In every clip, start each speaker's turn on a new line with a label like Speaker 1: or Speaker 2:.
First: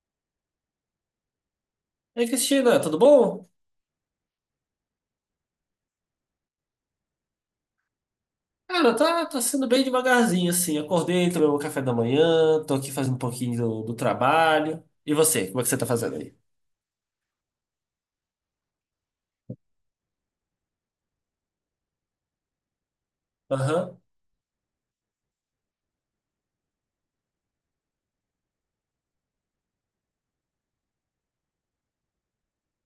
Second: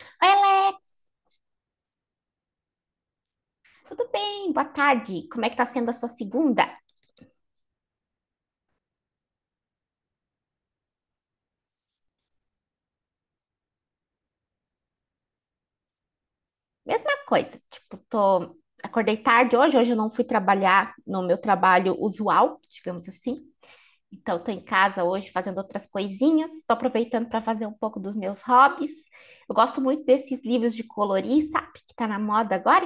Speaker 1: Oi, Alex,
Speaker 2: Ei, Cristina, tudo bom?
Speaker 1: tudo bem? Boa tarde. Como é que tá sendo a sua segunda?
Speaker 2: Cara, tá sendo bem devagarzinho, assim. Acordei, tomei meu café da manhã, tô aqui fazendo um pouquinho do trabalho. E você, como é que você tá fazendo aí?
Speaker 1: Mesma coisa, tipo, tô... Acordei tarde hoje, hoje eu não fui trabalhar no meu trabalho usual, digamos assim.
Speaker 2: Aham.
Speaker 1: Então, tô em casa hoje fazendo outras coisinhas, tô aproveitando para fazer um pouco dos meus hobbies. Eu gosto muito desses livros de colorir, sabe? Que tá na moda agora,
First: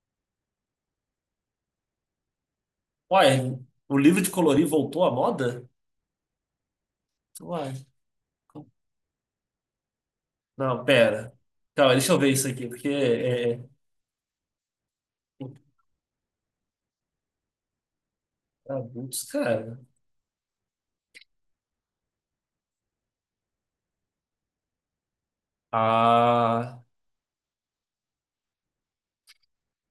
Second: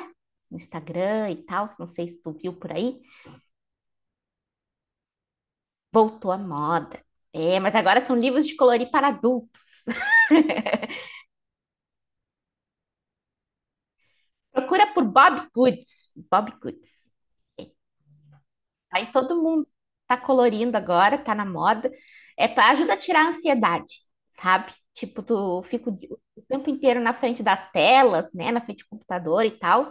Speaker 1: no Instagram e tal, não sei se tu viu por aí.
Speaker 2: Uai, o livro de colorir voltou à moda?
Speaker 1: Voltou à moda. É,
Speaker 2: Uai.
Speaker 1: mas agora são livros de
Speaker 2: como-
Speaker 1: colorir para adultos.
Speaker 2: Não, pera. Calma, deixa eu ver isso aqui, porque
Speaker 1: Procura por Bob Goods. Bob Goods.
Speaker 2: é
Speaker 1: Aí
Speaker 2: adultos,
Speaker 1: todo mundo
Speaker 2: cara.
Speaker 1: tá colorindo agora, tá na moda. É para ajuda a tirar a ansiedade, sabe? Tipo, tu fica o tempo
Speaker 2: Ah,
Speaker 1: inteiro na frente das telas, né? Na frente do computador e tal.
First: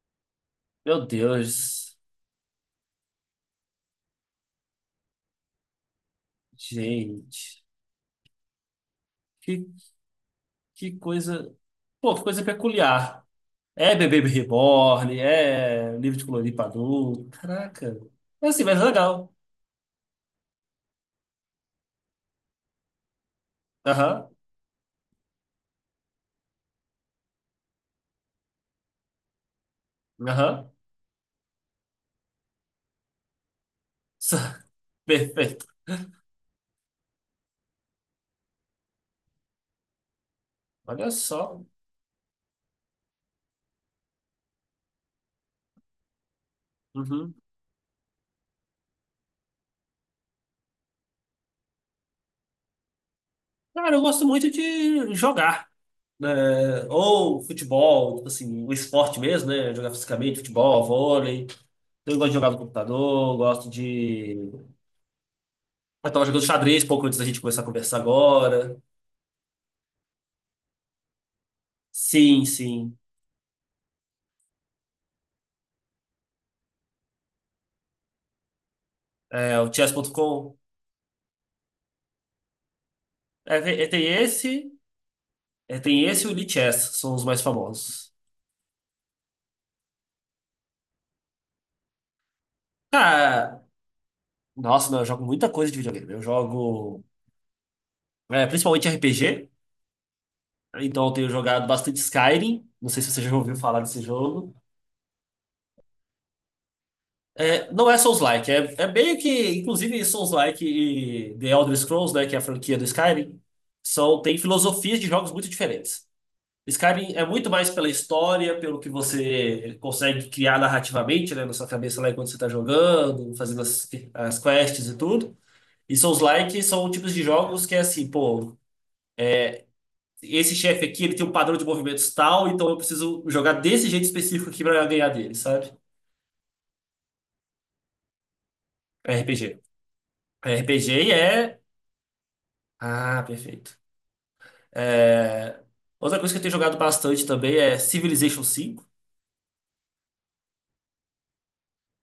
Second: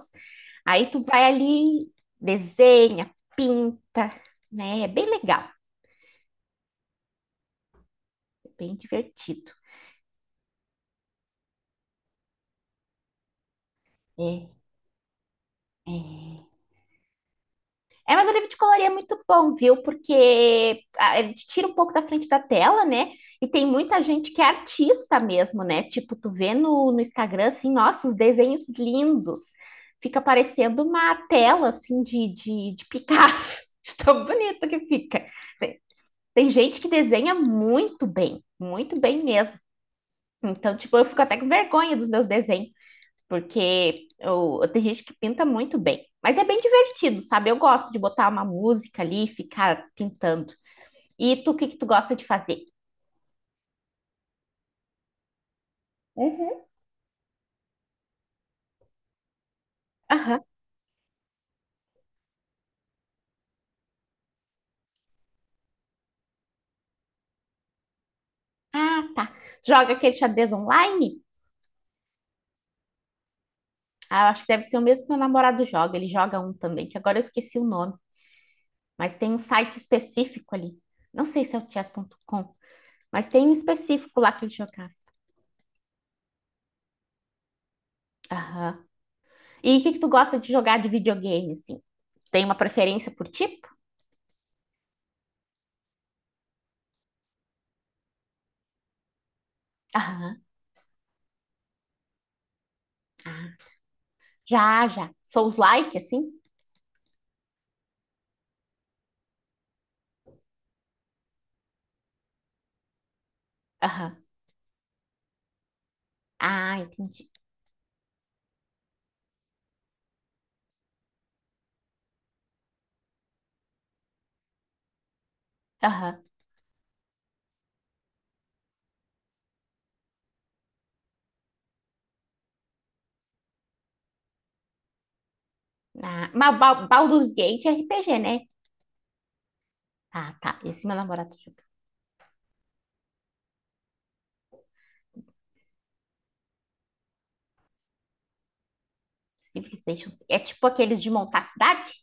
Speaker 1: Aí tu
Speaker 2: meu
Speaker 1: vai ali,
Speaker 2: Deus.
Speaker 1: desenha, pinta, né? É bem legal,
Speaker 2: Gente,
Speaker 1: é bem divertido.
Speaker 2: que, que coisa. Pô, que coisa peculiar. É bebê
Speaker 1: É,
Speaker 2: reborn, é livro de
Speaker 1: é.
Speaker 2: colorir pra adulto. Caraca.
Speaker 1: É, mas o livro
Speaker 2: É
Speaker 1: de
Speaker 2: assim, mas
Speaker 1: colorir é muito
Speaker 2: legal.
Speaker 1: bom, viu? Porque ele te tira um pouco da frente da tela, né? E tem muita
Speaker 2: Aham,
Speaker 1: gente que é artista mesmo, né? Tipo, tu vê no Instagram, assim, nossa, os desenhos lindos. Fica
Speaker 2: aham.
Speaker 1: parecendo uma tela, assim, de Picasso. De tão bonito que fica.
Speaker 2: Perfeito.
Speaker 1: Tem, tem gente que desenha muito bem mesmo. Então, tipo, eu
Speaker 2: Olha
Speaker 1: fico até com
Speaker 2: só.
Speaker 1: vergonha dos meus desenhos. Porque eu, tem gente que pinta muito bem. Mas é bem divertido,
Speaker 2: Uhum.
Speaker 1: sabe? Eu gosto de botar uma música ali e ficar pintando. E tu, o que que tu gosta de fazer?
Speaker 2: Cara, eu gosto muito de jogar,
Speaker 1: Uhum.
Speaker 2: né? Ou futebol, tipo assim, o esporte mesmo, né? Jogar fisicamente,
Speaker 1: Aham.
Speaker 2: futebol, vôlei. Eu gosto de jogar no computador, gosto de. Eu tava jogando xadrez pouco antes da gente começar a conversar agora.
Speaker 1: Ah, tá. Joga aquele xadrez online?
Speaker 2: Sim, sim.
Speaker 1: Ah, eu acho que deve ser o mesmo que meu namorado joga. Ele joga um também, que agora eu esqueci o nome. Mas tem um
Speaker 2: É, o
Speaker 1: site específico
Speaker 2: chess.com.
Speaker 1: ali. Não sei se é o chess.com, mas tem um
Speaker 2: É, tem
Speaker 1: específico lá que ele
Speaker 2: esse.
Speaker 1: jogava.
Speaker 2: É, tem esse e o Lee Chess, são os mais famosos.
Speaker 1: Aham. E o que que tu gosta de jogar de videogame, assim? Tem uma preferência por
Speaker 2: Ah,
Speaker 1: tipo?
Speaker 2: nossa, não, eu jogo muita coisa de videogame. Eu jogo, principalmente RPG,
Speaker 1: Aham.
Speaker 2: então eu tenho jogado bastante Skyrim. Não sei se você já ouviu falar desse jogo.
Speaker 1: Já, já. Souls-like, assim?
Speaker 2: É, não é Souls-like, é meio que, inclusive, Souls-like e The Elder Scrolls, né, que é a franquia do Skyrim,
Speaker 1: Aham.
Speaker 2: são, tem filosofias de jogos muito diferentes.
Speaker 1: Ah,
Speaker 2: Skyrim é
Speaker 1: entendi.
Speaker 2: muito mais pela história, pelo que você consegue criar narrativamente, né, na sua cabeça lá enquanto você está jogando, fazendo as quests e tudo. E
Speaker 1: Aham.
Speaker 2: Souls-like são tipos de jogos que é assim, pô, esse chefe aqui, ele tem um padrão de movimentos tal, então eu preciso jogar desse jeito específico aqui pra ganhar dele, sabe?
Speaker 1: Ah, mas Baldur's Gate é RPG, né?
Speaker 2: RPG.
Speaker 1: Ah, tá. Esse meu
Speaker 2: RPG
Speaker 1: namorado
Speaker 2: é.
Speaker 1: joga.
Speaker 2: Ah, perfeito. É... Outra coisa que eu tenho jogado bastante também é Civilization 5.
Speaker 1: Civilization. É tipo aqueles de montar cidade?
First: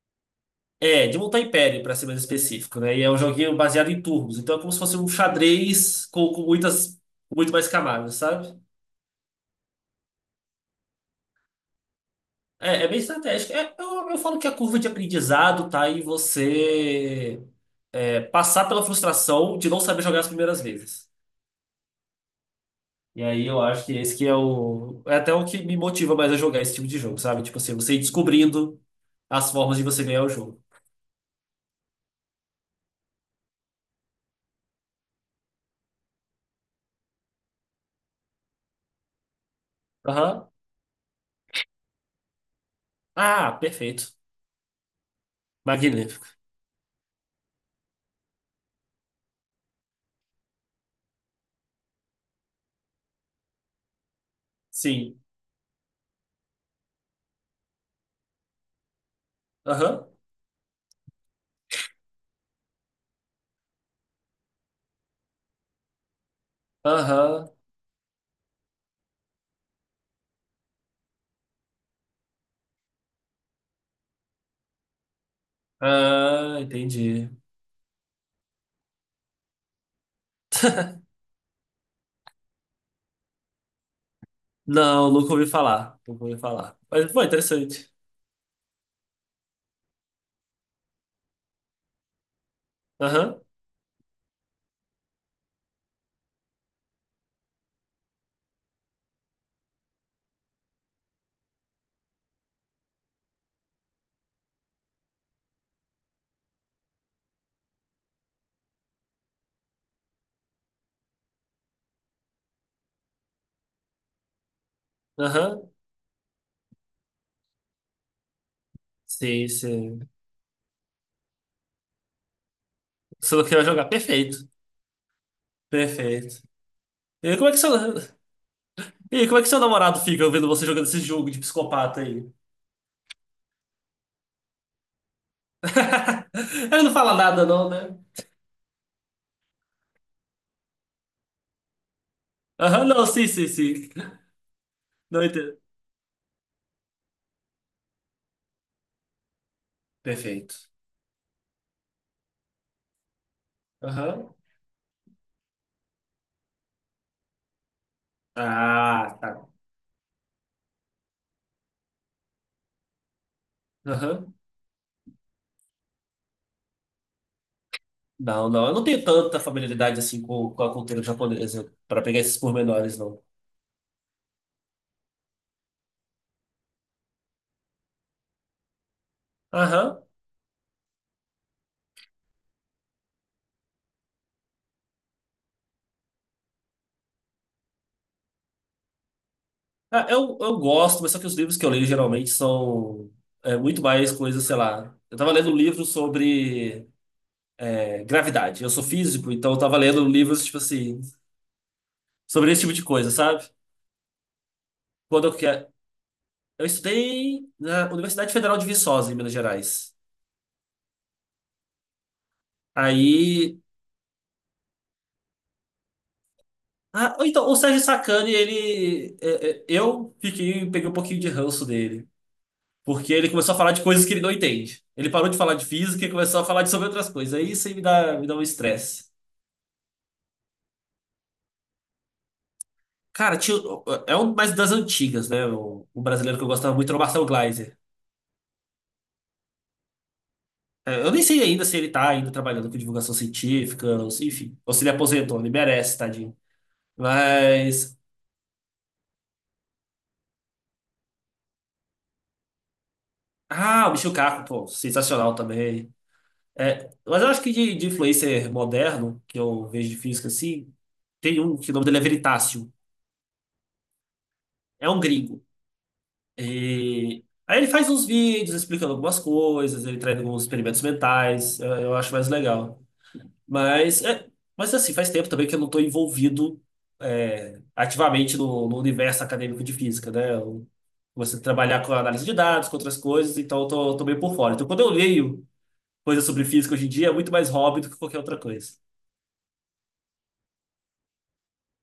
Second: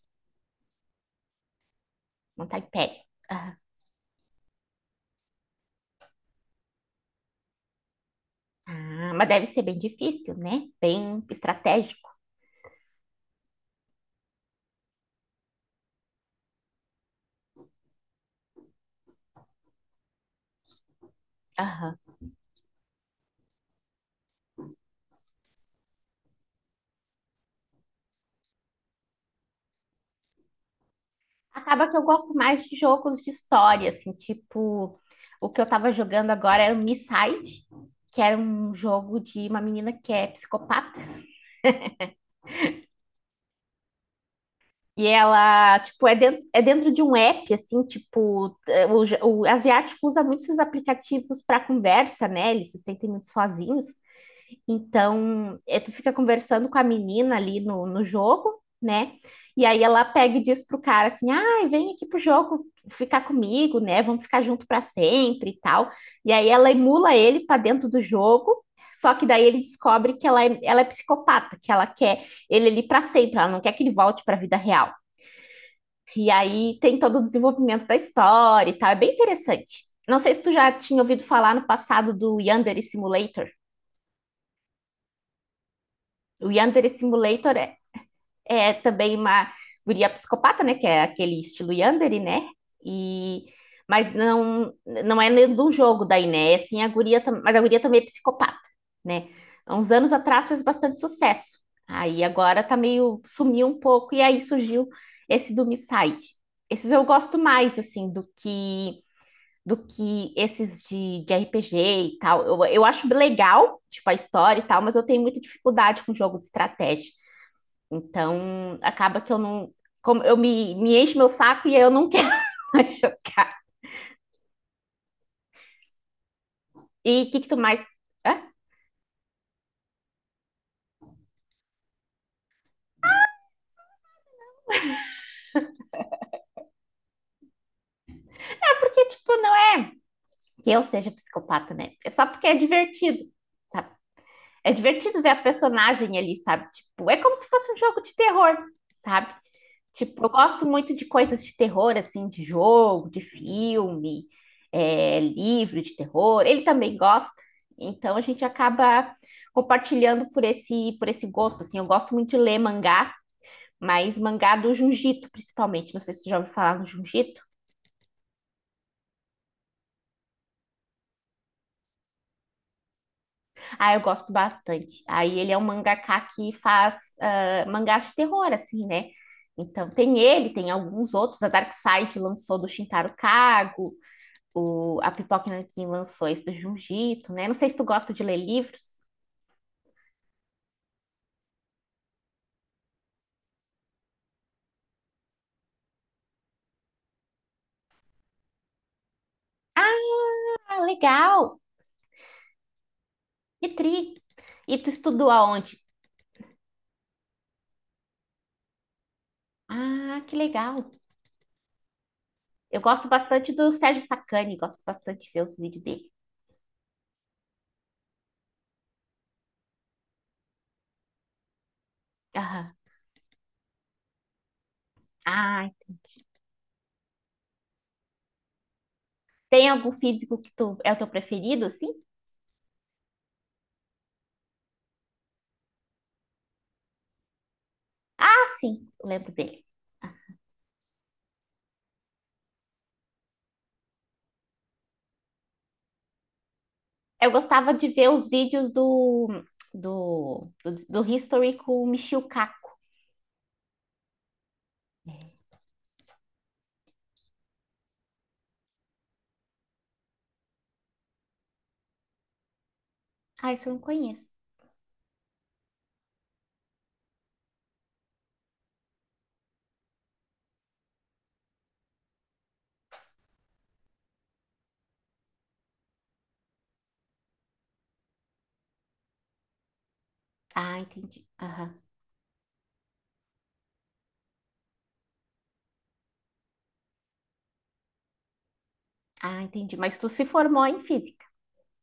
Speaker 2: É, de montar império, pra ser mais
Speaker 1: Montar
Speaker 2: específico, né?
Speaker 1: império.
Speaker 2: E é um joguinho
Speaker 1: Aham.
Speaker 2: baseado em turnos, então é como se fosse um xadrez com muito mais camadas, sabe?
Speaker 1: Ah, mas deve ser bem difícil, né? Bem estratégico.
Speaker 2: É bem estratégico. É, eu falo que a curva de aprendizado tá em você passar pela frustração de não saber jogar as primeiras vezes.
Speaker 1: Aham.
Speaker 2: E aí eu acho que esse que é o. É até o que me motiva mais a jogar esse tipo de jogo, sabe? Tipo assim, você ir descobrindo as formas de você ganhar o jogo.
Speaker 1: Acaba que eu gosto mais de jogos de história, assim, tipo... O que eu tava jogando agora era o Miside, que era um jogo de uma menina que é
Speaker 2: Aham.
Speaker 1: psicopata.
Speaker 2: Ah, perfeito.
Speaker 1: E ela, tipo,
Speaker 2: Magnífico.
Speaker 1: é dentro de um app, assim, tipo, o asiático usa muito esses aplicativos para conversa, né? Eles se sentem muito sozinhos.
Speaker 2: Sim.
Speaker 1: Então, é, tu fica conversando com a menina ali no jogo, né? E aí ela
Speaker 2: Aham.
Speaker 1: pega e diz pro cara assim: ai, vem aqui pro jogo ficar comigo, né? Vamos ficar junto para sempre e tal. E aí ela emula ele
Speaker 2: Aham.
Speaker 1: para dentro do jogo. Só que daí ele descobre que ela é psicopata, que ela quer ele ali para sempre, ela não quer que ele volte para a vida real. E
Speaker 2: Ah,
Speaker 1: aí tem todo o
Speaker 2: entendi.
Speaker 1: desenvolvimento da história e tal. É bem interessante. Não sei se tu já tinha ouvido falar no passado do Yandere Simulator.
Speaker 2: Não, nunca ouvi falar. Nunca ouvi
Speaker 1: O
Speaker 2: falar.
Speaker 1: Yandere
Speaker 2: Mas foi
Speaker 1: Simulator é,
Speaker 2: interessante.
Speaker 1: é também uma guria psicopata, né? Que é aquele estilo Yandere, né?
Speaker 2: Aham.
Speaker 1: E... Mas não, não é nem do jogo daí, né? É assim, mas a guria também é psicopata, né? Há uns anos atrás fez bastante sucesso. Aí agora tá meio, sumiu um pouco, e aí surgiu esse do Misside. Esses eu gosto mais, assim, do que esses de RPG e tal. Eu acho legal, tipo, a história e tal, mas eu tenho muita
Speaker 2: Aham.
Speaker 1: dificuldade com jogo de estratégia. Então, acaba que eu
Speaker 2: Sim,
Speaker 1: não.
Speaker 2: sim.
Speaker 1: Como eu me encho meu saco e eu não quero mais
Speaker 2: Solo Kill
Speaker 1: jogar.
Speaker 2: vai jogar. Perfeito. Perfeito.
Speaker 1: E o
Speaker 2: E
Speaker 1: que, que
Speaker 2: como é
Speaker 1: tu
Speaker 2: que seu,
Speaker 1: mais. Ah,
Speaker 2: e como é que seu namorado fica ouvindo você jogando esse jogo de psicopata aí? Ele não fala nada, não, né?
Speaker 1: porque, tipo, não é que eu seja psicopata, né? É só porque é
Speaker 2: Aham, não,
Speaker 1: divertido.
Speaker 2: sim, sim, sim.
Speaker 1: É divertido
Speaker 2: Não
Speaker 1: ver a
Speaker 2: entendo.
Speaker 1: personagem ali, sabe? Tipo, é como se fosse um jogo de terror, sabe? Tipo, eu gosto
Speaker 2: Perfeito.
Speaker 1: muito de coisas de terror, assim, de jogo, de filme,
Speaker 2: Aham.
Speaker 1: é, livro de terror. Ele também gosta. Então a gente acaba
Speaker 2: Ah, tá.
Speaker 1: compartilhando por esse gosto, assim. Eu gosto muito de ler mangá, mas
Speaker 2: Aham.
Speaker 1: mangá do Jiu-Jitsu, principalmente. Não sei se você já ouviu falar no Jiu-Jitsu.
Speaker 2: Não, não, eu não tenho tanta familiaridade assim com a cultura japonesa para pegar esses pormenores, não.
Speaker 1: Ah, eu gosto bastante. Aí ele é um mangaka que faz mangás de terror, assim, né? Então
Speaker 2: Aham.
Speaker 1: tem ele, tem alguns outros. A Dark Side lançou do Shintaro Kago, o, a Pipoca Nankin lançou esse do Junjito, né? Não sei se tu gosta de ler livros.
Speaker 2: Ah, eu gosto, mas só que os livros que eu leio geralmente são muito mais coisas, sei lá. Eu tava lendo um livro sobre, gravidade. Eu sou físico, então eu tava lendo livros, tipo
Speaker 1: Ah,
Speaker 2: assim,
Speaker 1: legal!
Speaker 2: sobre esse tipo de coisa, sabe?
Speaker 1: Que tri! E tu
Speaker 2: Quando
Speaker 1: estudou
Speaker 2: eu que-
Speaker 1: aonde?
Speaker 2: Eu estudei na Universidade Federal de Viçosa, em Minas Gerais.
Speaker 1: Ah, que legal! Eu gosto bastante
Speaker 2: Aí.
Speaker 1: do Sérgio Sacani, gosto bastante de ver os vídeos dele.
Speaker 2: Ah, ou então, o Sérgio Sacani, ele. Eu fiquei, peguei um pouquinho de ranço dele.
Speaker 1: Aham.
Speaker 2: Porque ele começou a falar de coisas que ele não entende. Ele parou de falar de
Speaker 1: Ah,
Speaker 2: física e começou a falar de sobre outras coisas. Aí isso aí me dá um estresse.
Speaker 1: tem algum físico que tu é o teu preferido, assim?
Speaker 2: Cara, tinha, é um mais das antigas, né? O brasileiro que eu gostava muito era o Marcelo Gleiser.
Speaker 1: Ah, sim, eu lembro dele.
Speaker 2: É, eu nem sei ainda se ele tá ainda trabalhando com divulgação científica, ou se- enfim. Ou se ele aposentou, ele merece, tadinho.
Speaker 1: Eu gostava de
Speaker 2: Mas.
Speaker 1: ver os vídeos do History com o Michio Kaku.
Speaker 2: Ah, o Michio Kaku, pô, sensacional também. É, mas eu acho que de influencer moderno, que eu vejo de física assim, tem um que o nome dele é Veritácio.
Speaker 1: Ah, isso eu não conheço.
Speaker 2: É um gringo. E aí ele faz uns vídeos explicando algumas coisas, ele traz alguns experimentos mentais. Eu acho mais legal. Mas, é, mas assim, faz tempo também que eu não estou envolvido, ativamente no universo acadêmico de física, né? Eu
Speaker 1: Ah, entendi.
Speaker 2: comecei a
Speaker 1: Aham.
Speaker 2: trabalhar com análise de dados, com outras coisas, então eu tô meio por fora. Então, quando eu leio coisas sobre física hoje em dia, é muito mais hobby do que qualquer outra coisa.
Speaker 1: Ah, entendi. Mas tu se formou em física.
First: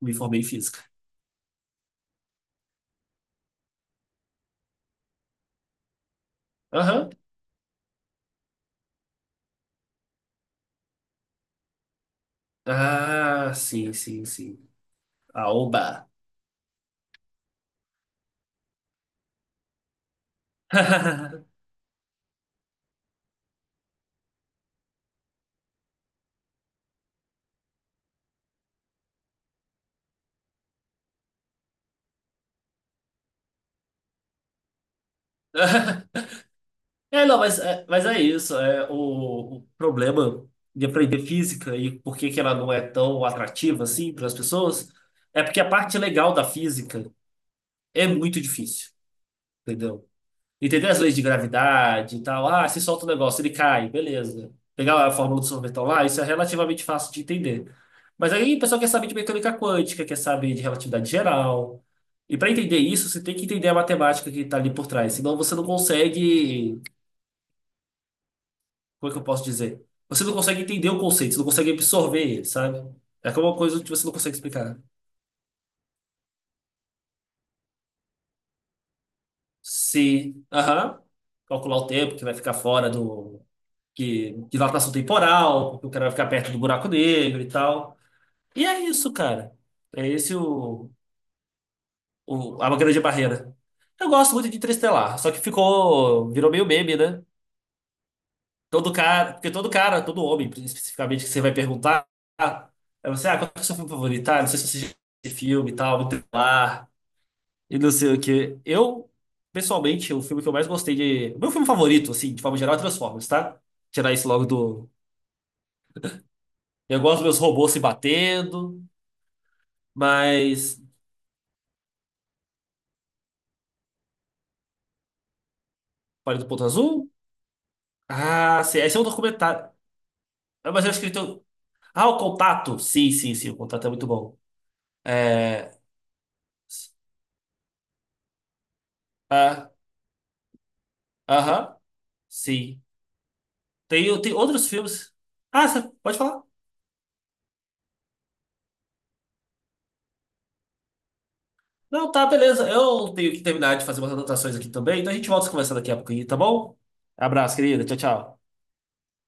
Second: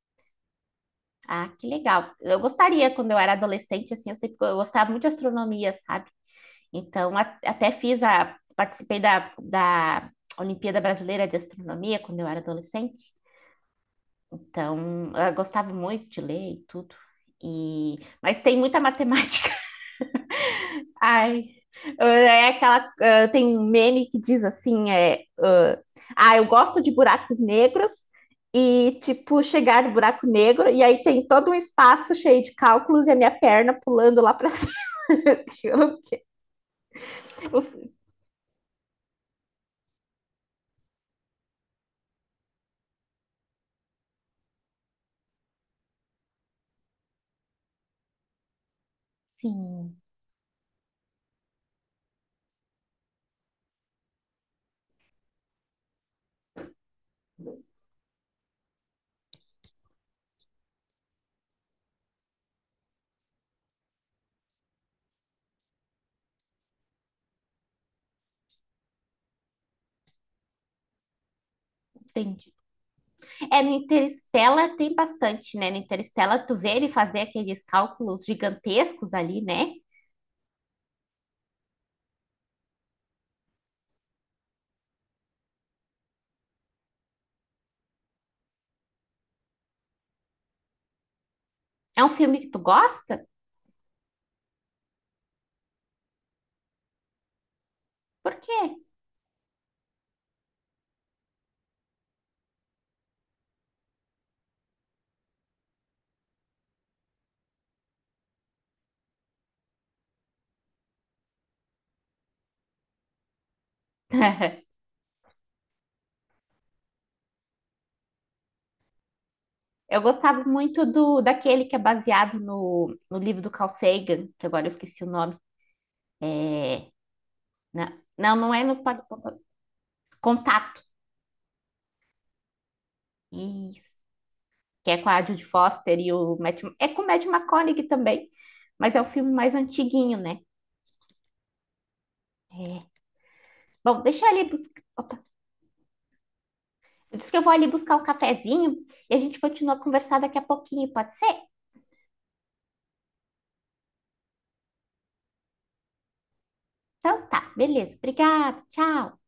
Speaker 2: Me formei em física.
Speaker 1: Ah, que legal. Eu gostaria, quando eu era adolescente, assim, eu gostava muito de astronomia, sabe?
Speaker 2: Aham.
Speaker 1: Então, até fiz a... Participei da Olimpíada Brasileira de Astronomia quando eu era adolescente.
Speaker 2: Ah, sim, sim, sim.
Speaker 1: Então, eu gostava
Speaker 2: Aoba.
Speaker 1: muito de ler e tudo. E, mas tem muita matemática. Ai, é aquela. Ah, tem um meme que diz assim: é, eu gosto de buracos negros e, tipo, chegar no buraco negro, e aí tem todo um espaço cheio de cálculos e a minha perna pulando lá pra cima.
Speaker 2: É, não,
Speaker 1: Eu- eu-
Speaker 2: mas é isso. É, o problema de aprender física e por que que ela não é tão atrativa assim para as pessoas é porque a parte legal da física é muito difícil,
Speaker 1: Sim.
Speaker 2: entendeu? Entender as leis de gravidade e tal. Ah, se solta o negócio, ele cai, beleza. Pegar a fórmula do sorvetão lá, isso é relativamente fácil de entender. Mas aí o pessoal quer saber de mecânica quântica, quer saber de relatividade geral. E para entender isso, você tem que entender a matemática que está ali por trás, senão você não consegue. Como é que eu posso dizer? Você não consegue entender o conceito, você não consegue absorver ele,
Speaker 1: Entendi.
Speaker 2: sabe? É como uma
Speaker 1: É, no
Speaker 2: coisa que você não consegue
Speaker 1: Interstellar
Speaker 2: explicar.
Speaker 1: tem bastante, né? No Interstellar tu vê ele fazer aqueles cálculos gigantescos ali, né?
Speaker 2: Se, aham, calcular o tempo que vai ficar fora do. Que, dilatação temporal, porque o cara vai ficar perto do buraco negro e tal. E é isso, cara. É esse
Speaker 1: É um filme que tu
Speaker 2: a grande
Speaker 1: gosta?
Speaker 2: barreira. Eu gosto muito de Interestelar, só que ficou, virou meio meme, né?
Speaker 1: Por quê?
Speaker 2: Porque todo cara, todo homem, especificamente, que você vai perguntar, ah, ah, qual que é o seu filme favorito? Ah, não sei se você já viu esse filme e tal, muito lá e não sei o quê. Eu, pessoalmente, o filme que eu mais gostei de. O meu filme favorito, assim, de forma geral, é Transformers, tá? Tirar isso logo do. Eu gosto dos meus robôs se batendo,
Speaker 1: Eu gostava
Speaker 2: mas.
Speaker 1: muito do daquele que é baseado no livro do Carl Sagan, que agora eu esqueci o nome.
Speaker 2: Pare do Ponto Azul?
Speaker 1: Né? Não, não é
Speaker 2: Ah, sim,
Speaker 1: no
Speaker 2: esse é
Speaker 1: Pod-
Speaker 2: um documentário. Ah,
Speaker 1: Contato.
Speaker 2: mas eu acho que ele tem. Ah, o Contato? Sim, sim, sim, o Contato é
Speaker 1: Isso.
Speaker 2: muito bom.
Speaker 1: Que é com a Judy
Speaker 2: É.
Speaker 1: Foster e o Matt... É com o Matthew McConaughey também, mas é o filme mais
Speaker 2: Ah,
Speaker 1: antiguinho, né?
Speaker 2: aham, sim.
Speaker 1: É. Bom,
Speaker 2: Tem,
Speaker 1: deixa
Speaker 2: tem
Speaker 1: ele
Speaker 2: outros
Speaker 1: buscar.
Speaker 2: filmes. Ah, você pode falar?
Speaker 1: Diz que eu vou ali buscar um cafezinho e a gente continua a conversar daqui a pouquinho, pode ser?
Speaker 2: Não, tá, beleza. Eu tenho que terminar de fazer umas anotações aqui também, então a gente volta a conversar daqui a pouquinho, tá bom?
Speaker 1: Então tá,
Speaker 2: Abraço, querida.
Speaker 1: beleza.
Speaker 2: Tchau, tchau.
Speaker 1: Obrigada, tchau.